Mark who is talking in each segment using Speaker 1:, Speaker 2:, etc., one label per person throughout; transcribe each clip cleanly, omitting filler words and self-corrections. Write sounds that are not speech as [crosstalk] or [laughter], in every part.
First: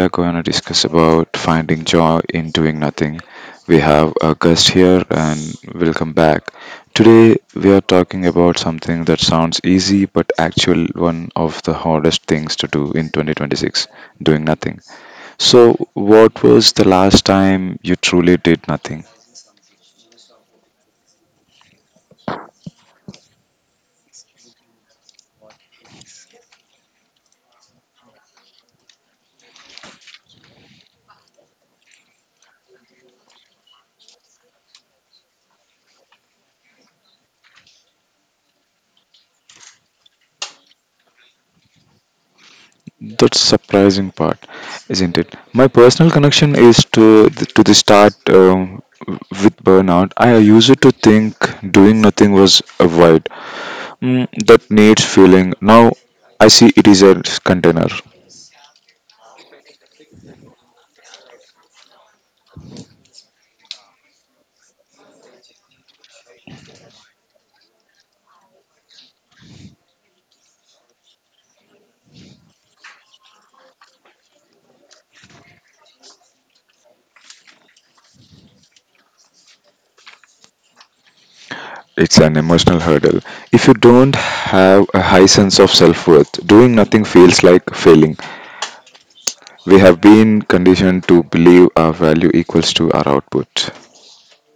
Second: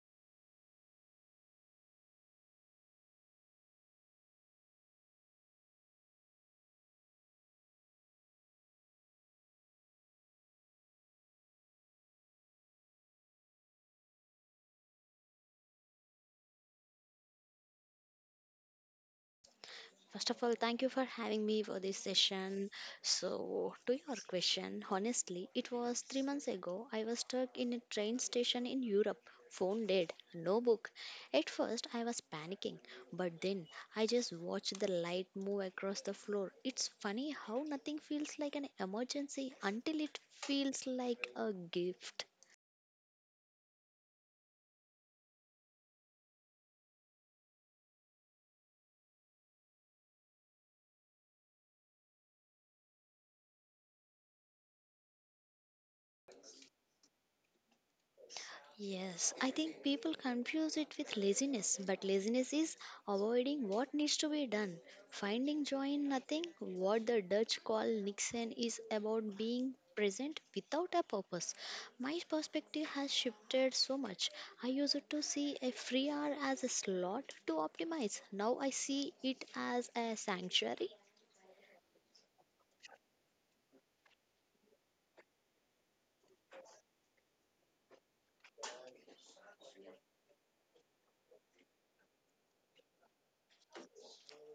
Speaker 1: are going to discuss about finding joy in doing nothing. We have a guest here and welcome back. Today we are talking about something that sounds easy but actual one of the hardest things to do in 2026, doing nothing. So, what was the last time you truly did nothing?
Speaker 2: First of all, thank you for having me for this session. So, to your question, honestly, it was 3 months ago. I was stuck in a train station in Europe, phone dead, no book. At first, I was panicking, but then I just watched the light move across the floor. It's funny how nothing feels like an emergency until it feels like a gift.
Speaker 1: That's surprising part, isn't it? My personal connection is to the start with burnout. I used to think doing nothing was a void that needs filling. Now I see it is a container.
Speaker 2: Yes, I think people confuse it with laziness, but laziness is avoiding what needs to be done. Finding joy in nothing, what the Dutch call Nixon, is about being present without a purpose. My perspective has shifted so much. I used to see a free hour as a slot to optimize. Now I see it as a sanctuary.
Speaker 1: It's an emotional hurdle. If you don't have a high sense of self worth, doing nothing feels like failing. We have been conditioned to believe our value equals to our output.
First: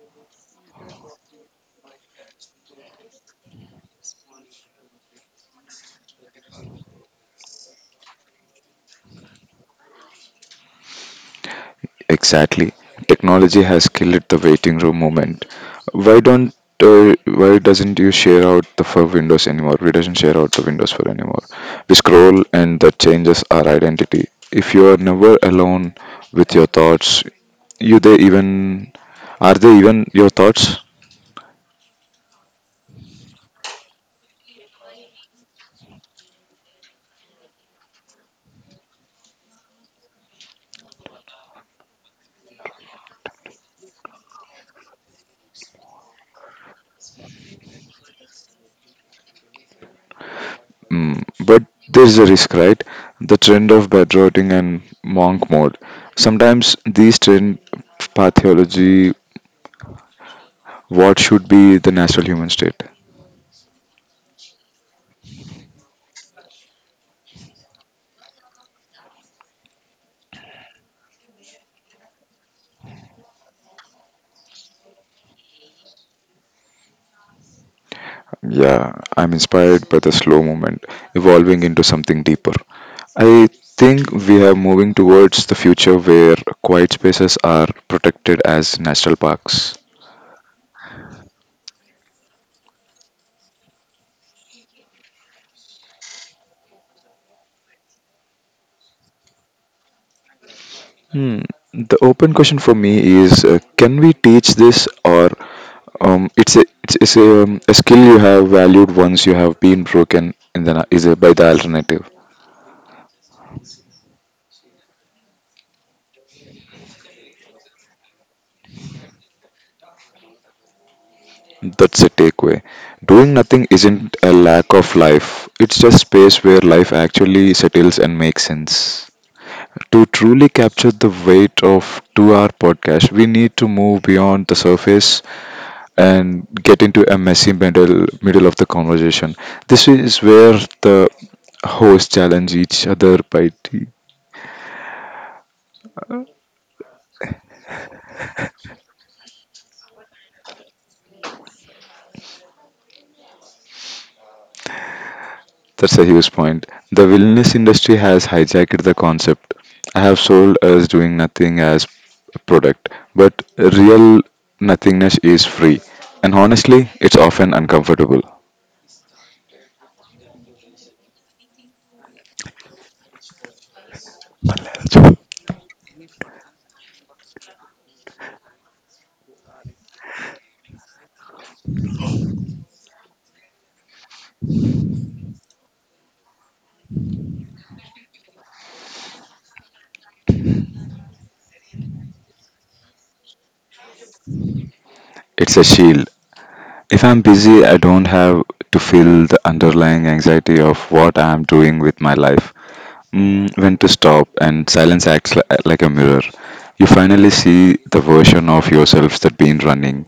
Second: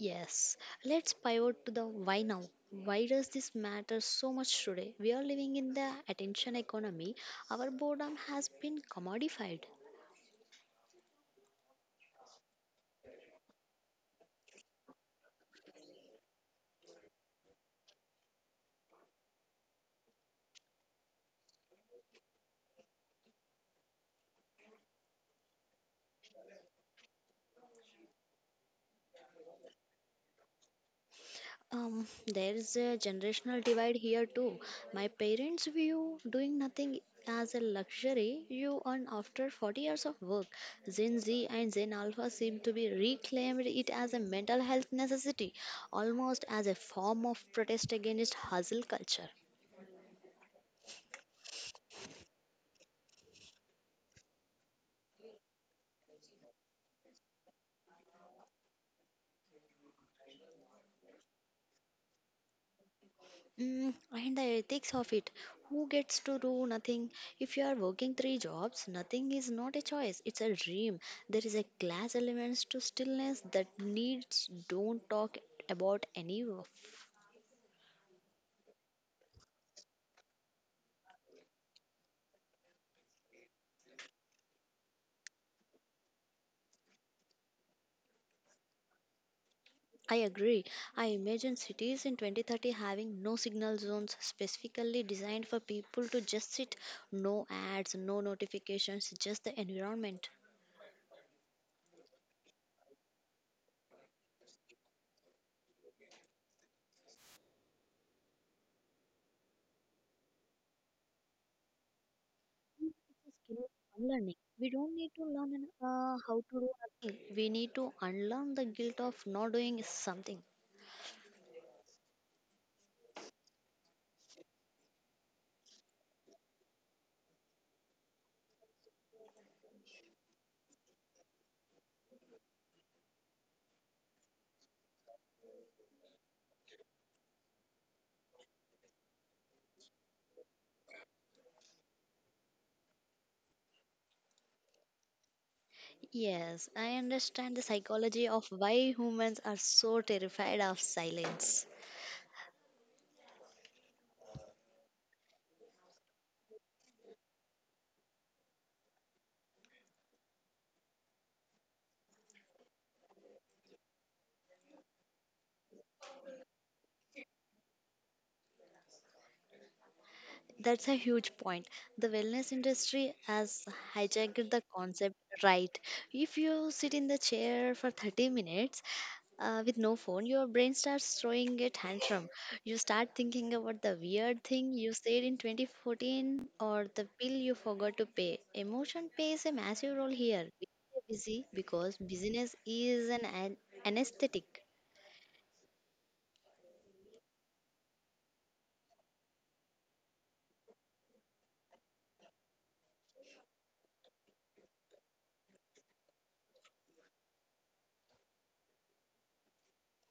Speaker 2: Yes, let's pivot to the why now. Why does this matter so much today? We are living in the attention economy. Our boredom has been commodified.
Speaker 1: Exactly. Technology has killed the waiting room moment. Why don't why doesn't you share out the for windows anymore? We doesn't share out the windows for anymore. We scroll and that changes our identity. If you are never alone with your thoughts, you they even are they even your thoughts?
Speaker 2: There is a generational divide here too. My parents view doing nothing as a luxury you earn after 40 years of work. Gen Z and Gen Alpha seem to be reclaimed it as a mental health necessity, almost as a form of protest against hustle culture.
Speaker 1: Mm, but there's a risk, right? The trend of bedrotting and monk mode. Sometimes these trend pathology what should be the natural human state.
Speaker 2: Mm, and the ethics of it. Who gets to do nothing? If you are working three jobs, nothing is not a choice. It's a dream. There is a class elements to stillness that needs don't talk about any of.
Speaker 1: Yeah, I'm inspired by the slow movement evolving into something deeper. I think we are moving towards the future where quiet spaces are protected as national parks.
Speaker 2: I agree. I imagine cities in 2030 having no signal zones specifically designed for people to just sit, no ads, no notifications, just the environment.
Speaker 1: Hmm. The open question for me is can we teach this or it's a skill you have valued once you have been broken in the, na- is a, by the alternative.
Speaker 2: Skill unlearning. We don't need to learn how to do nothing. We need to unlearn the guilt of not doing something.
Speaker 1: That's a takeaway. Doing nothing isn't a lack of life. It's just space where life actually settles and makes sense. To truly capture the weight of two-hour podcast, we need to move beyond the surface and get into a messy middle of the conversation. This is where the hosts challenge each other by tea.
Speaker 2: Yes, I understand the psychology of why humans are so terrified of silence.
Speaker 1: That's a huge point. The wellness industry has hijacked the concept. I have sold us doing nothing as a product, but real nothingness is free, and honestly, it's often uncomfortable.
Speaker 2: That's a huge point. The wellness industry has hijacked the concept, right? If you sit in the chair for 30 minutes with no phone, your brain starts throwing a tantrum. You start thinking about the weird thing you said in 2014 or the bill you forgot to pay. Emotion plays a massive role here. We stay busy because business is an anesthetic.
Speaker 1: It's a shield. If I'm busy, I don't have to feel the underlying anxiety of what I'm doing with my life. Mm, when to stop, and silence acts like a mirror. You finally see the version of yourselves that been running.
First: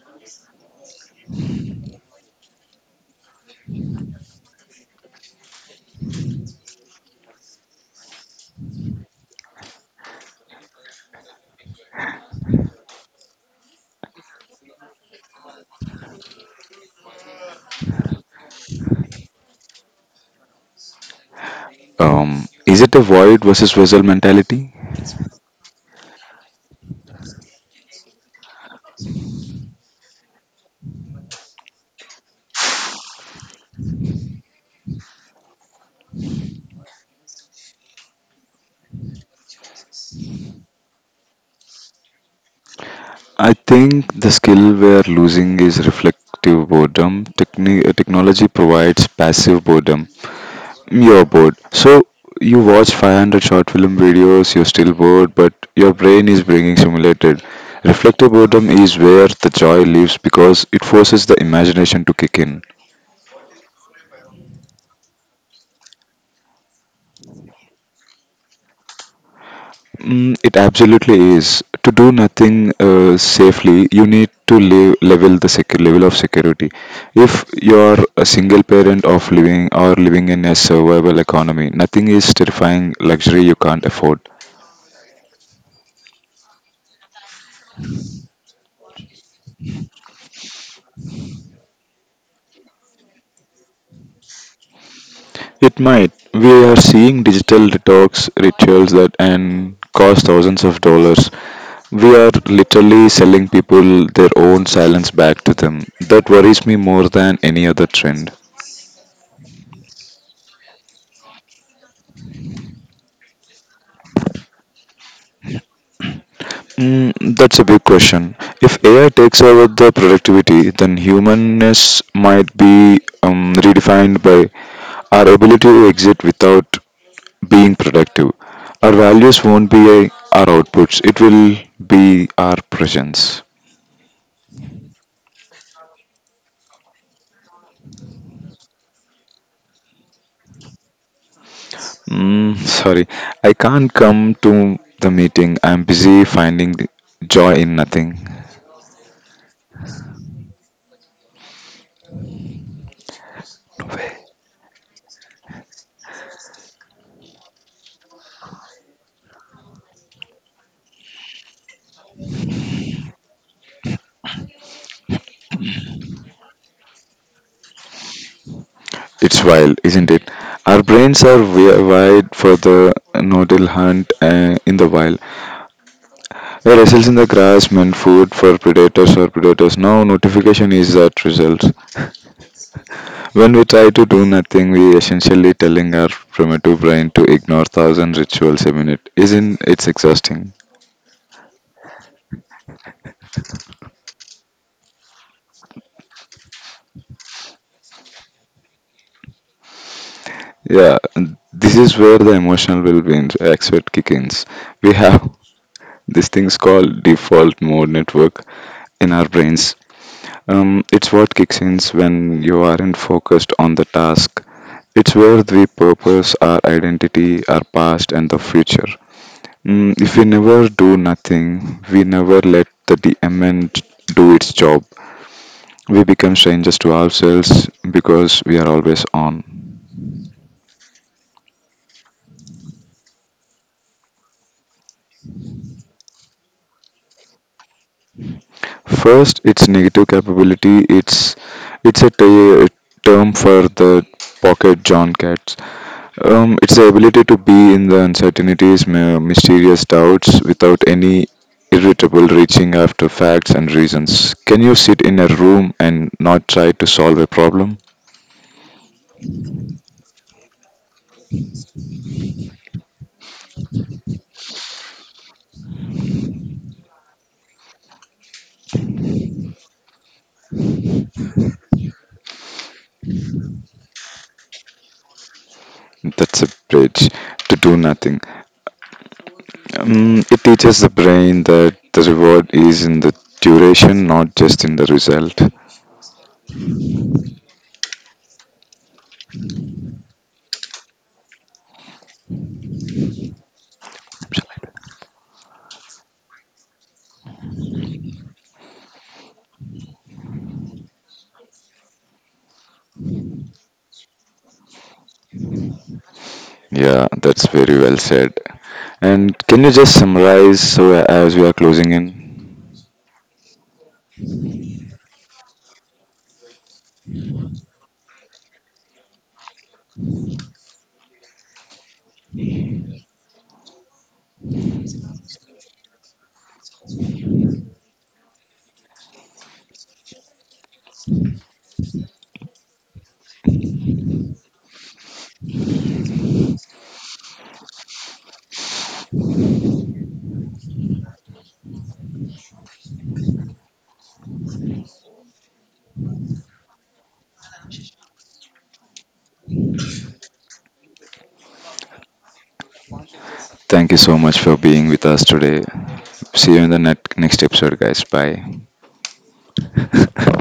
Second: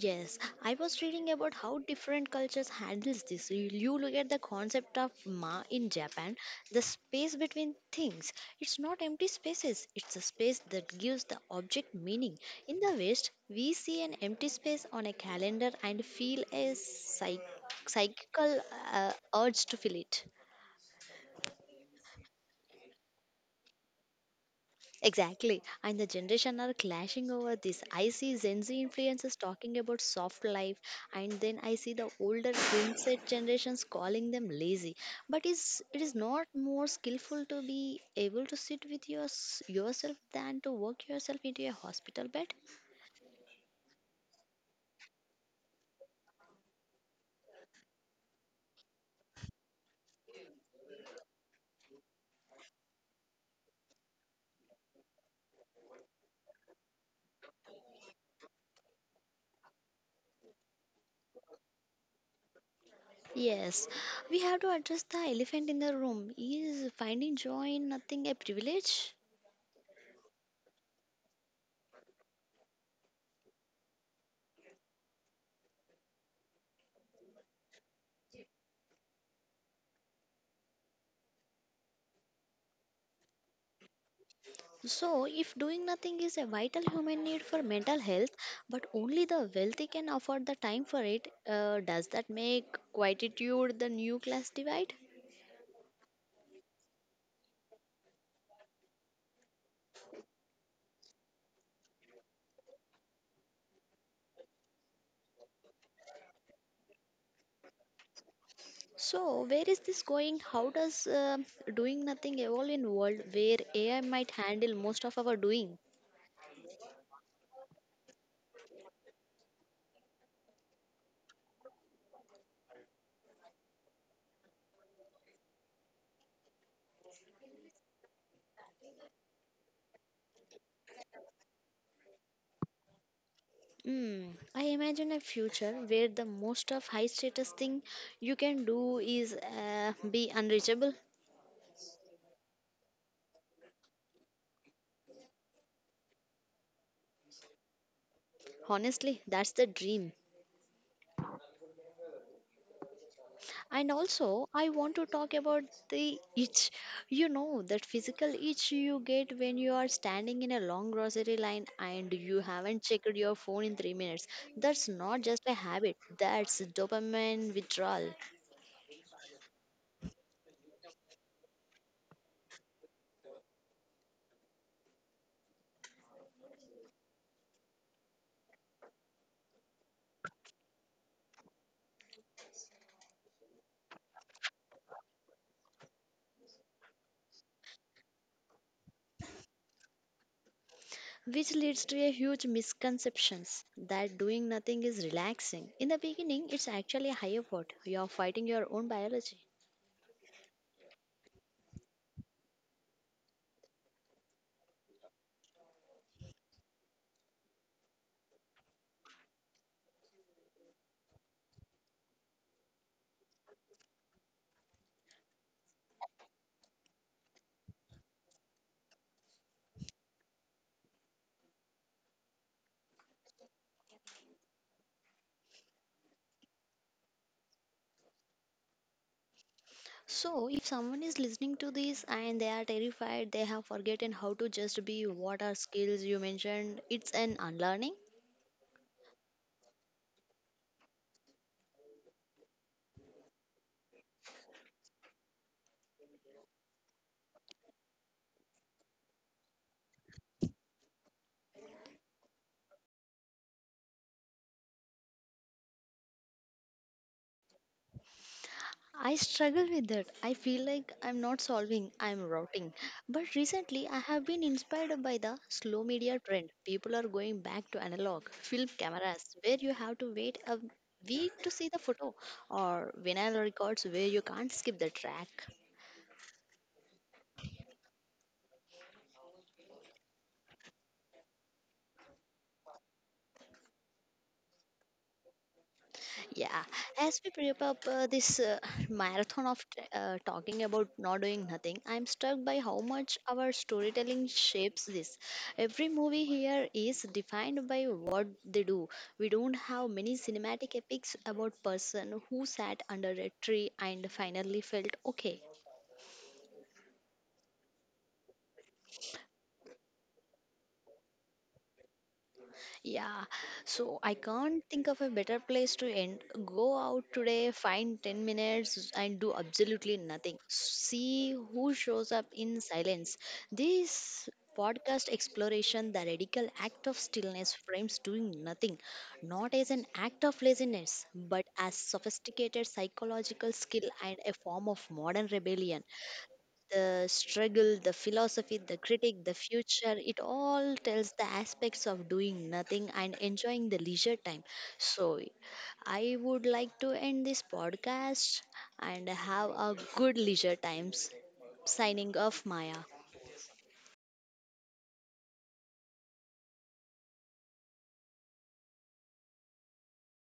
Speaker 2: Yes, I was reading about how different cultures handles this. You look at the concept of ma in Japan, the space between things. It's not empty spaces. It's a space that gives the object meaning. In the West, we see an empty space on a calendar and feel a psychical uh, urge to fill it.
Speaker 1: Is it a void versus vessel mentality?
Speaker 2: Exactly. And the generation are clashing over this. I see Gen Z influencers talking about soft life and then I see the older mindset generations calling them lazy. But is it is not more skillful to be able to sit with yourself than to work yourself into a hospital bed?
Speaker 1: I think the skill we're losing is reflective boredom. Technology provides passive boredom. You're bored. So you watch 500 short film videos, you're still bored, but your brain is being stimulated. Reflective boredom is where the joy lives because it forces the imagination to kick in.
Speaker 2: Yes. We have to address the elephant in the room. Is finding joy in nothing a privilege?
Speaker 1: Mm, it absolutely is. To do nothing safely, you need to live, level the level of security. If you're a single parent of living or living in a survival economy, nothing is terrifying luxury you can't afford.
Speaker 2: So, if doing nothing is a vital human need for mental health, but only the wealthy can afford the time for it, does that make quietude the new class divide?
Speaker 1: It might. We are seeing digital detox rituals that and cost thousands of dollars. We are literally selling people their own silence back to them. That worries me more than any other trend.
Speaker 2: So, where is this going? How does doing nothing evolve in world where AI might handle most of our doing?
Speaker 1: Mm, that's a big question. If AI takes over the productivity, then humanness might be redefined by our ability to exit without being productive. Our values won't be our outputs, it will be our presence.
Speaker 2: Hmm. I imagine a future where the most of high status thing you can do is be unreachable.
Speaker 1: Mm, sorry, I can't come to the meeting. I'm busy finding the joy in nothing.
Speaker 2: Honestly, that's the dream.
Speaker 1: No
Speaker 2: And
Speaker 1: way.
Speaker 2: also, I want to talk about the itch. You know, that physical itch you get when you are standing in a long grocery line and you haven't checked your phone in 3 minutes. That's not just a habit, that's dopamine withdrawal,
Speaker 1: It's wild, isn't it? Our brains are wired for the nodal hunt in the wild. We wrestle in the grass, meant food for predators or predators. Now notification is that results. When we try to do nothing, we essentially telling our primitive brain to ignore thousand rituals a minute. Isn't it exhausting?
Speaker 2: which leads to a huge misconceptions that doing nothing is relaxing. In the beginning, it's actually a high effort. You are fighting your own biology.
Speaker 1: Yeah, and this is where the emotional well-being aspect kick in. We have these things called default mode network in our brains. It's what kicks in when you aren't focused on the task. It's where we purpose our identity, our past, and the future. Mm, if we never do nothing, we never let the DMN do its job. We become strangers to ourselves because we are always on.
Speaker 2: So, if someone is listening to this and they are terrified, they have forgotten how to just be, what are skills you mentioned? It's an unlearning.
Speaker 1: First, its negative capability. It's term for the pocket John cats. It's the ability to be in the uncertainties, mysterious doubts, without any irritable reaching after facts and reasons. Can you sit in a room and not try to solve a problem?
Speaker 2: I struggle with that. I feel like I'm not solving, I'm rotting. But recently, I have been inspired by the slow media trend. People are going back to analog film cameras where you have to wait a week to see the photo, or vinyl records where you can't skip the track.
Speaker 1: That's a bridge to do nothing. It teaches the brain that the reward is in the duration, not just in the result.
Speaker 2: Yeah, as we prep up this [laughs] marathon of talking about not doing nothing, I'm struck by how much our storytelling shapes this. Every movie here is defined by what they do. We don't have many cinematic epics about person who sat under a tree and finally felt okay.
Speaker 1: Yeah, that's very well said. And can you just summarize so as we are closing in?
Speaker 2: Yeah, so I can't think of a better place to end. Go out today, find 10 minutes, and do absolutely nothing. See who shows up in silence. This podcast exploration, the radical act of stillness, frames doing nothing, not as an act of laziness, but as sophisticated psychological skill and a form of modern rebellion. The struggle, the philosophy, the critic, the future, it all tells the aspects of doing nothing and enjoying the leisure time. So, I would like to end this podcast and have a good leisure times. Signing off, Maya.
Speaker 1: Thank you so much for being with us today. See you in the net, next episode, guys. Bye. [laughs]